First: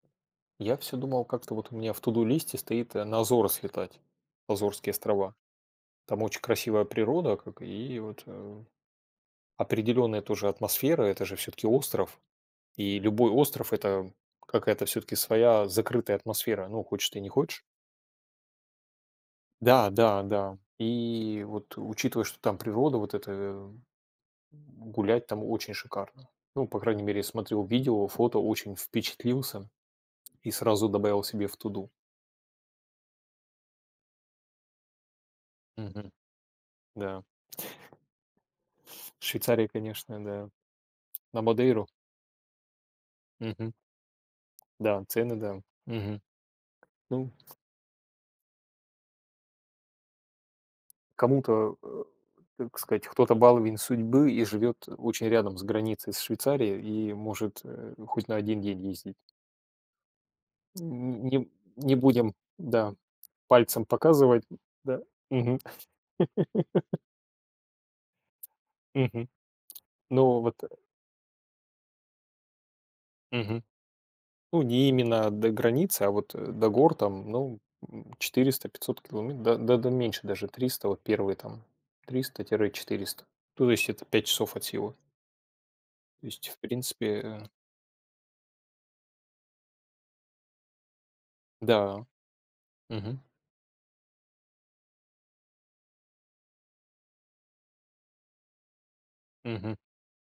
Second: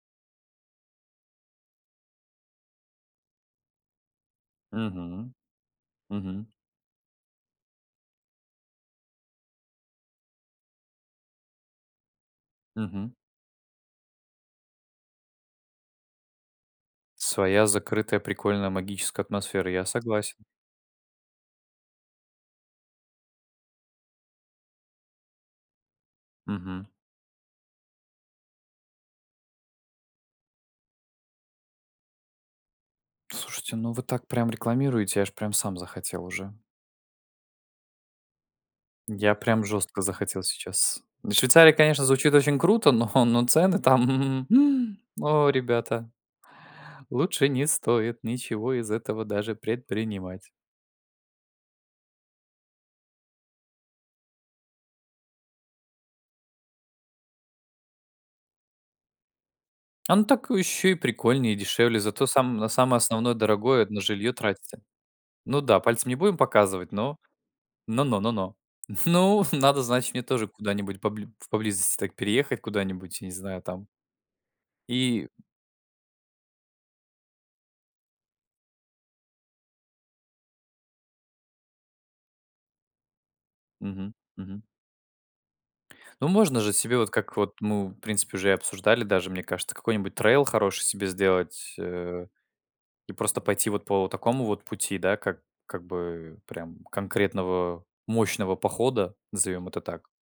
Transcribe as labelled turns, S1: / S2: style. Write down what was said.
S1: Я всё думал, как-то вот у меня в "To do" листе стоит на Азоры слетать. Азорские
S2: Мгм.
S1: острова. Там очень
S2: Мгм
S1: красивая природа, как и вот э Определённая тоже атмосфера. Это же всё-таки остров. И
S2: Мгм.
S1: любой остров- это какая-то всё-таки своя закрытая атмосфера. Ну, хочешь ты, не хочешь.
S2: Своя закрытая, прикольная, магическая атмосфера. Я согласен.
S1: Да-да-да. И вот, учитывая, что там природа вот эта, э-э, м, гулять там очень шикарно. Ну, по
S2: Мгм.
S1: крайней мере, я смотрел видео, фото, очень впечатлился и сразу добавил себе в "To do".
S2: Слушайте, ну, вы так прям рекламируете, я аж прям сам
S1: Мгм.
S2: захотел уже.
S1: Да. В
S2: Я прям
S1: Швейцарии,
S2: жёстко
S1: конечно,
S2: захотел
S1: да.
S2: сейчас. "В
S1: На
S2: Швейцарии"-
S1: Мадейру?
S2: конечно, звучит очень круто, но, но
S1: Мгм.
S2: цены там!
S1: Да, цены,
S2: О,
S1: да.
S2: ребята!
S1: Мгм. Ну
S2: Лучше не стоит ничего из этого даже предпринимать.
S1: Кому-то, э, так сказать, кто-то баловень судьбы и живёт очень рядом с границей с Швейцарией и может, э, ну хоть на 1 день ездить.
S2: А, ну, так
S1: Н
S2: еще и
S1: не не
S2: прикольнее,
S1: не
S2: дешевле, зато
S1: будем,
S2: сам на
S1: да,
S2: самое основное дорогое-
S1: пальцем
S2: это на жилье
S1: показывать. Н
S2: тратиться.
S1: Да. Мгм.
S2: Ну, да, пальцем не будем показывать, но, но но но но.
S1: Мгм.
S2: Ну, надо, значит, мне
S1: Ну,
S2: тоже
S1: вот э
S2: куда-нибудь побли в поблизости так переехать куда-нибудь, не знаю,
S1: Мгм.
S2: там
S1: Ну, не
S2: и.
S1: именно до границы, а вот, э, до гор там, ну, м, 400 500 километ да да меньше даже, 300 вот, первые там, 300 тире 400. То есть это
S2: Мгм,
S1: 5 часов
S2: мгм.
S1: от силы.
S2: Ну,
S1: То есть
S2: можно
S1: в
S2: же себе
S1: принципе,
S2: вот как
S1: э-э
S2: вот, ну, в принципе уже и обсуждали даже, мне кажется, какой-нибудь trail хороший себе сделать,
S1: Да.
S2: э-э, и
S1: Мгм.
S2: просто пойти вот по такому вот пути, да, как как бы прям конкретного мощного похода, назовём
S1: Мгм.
S2: это так.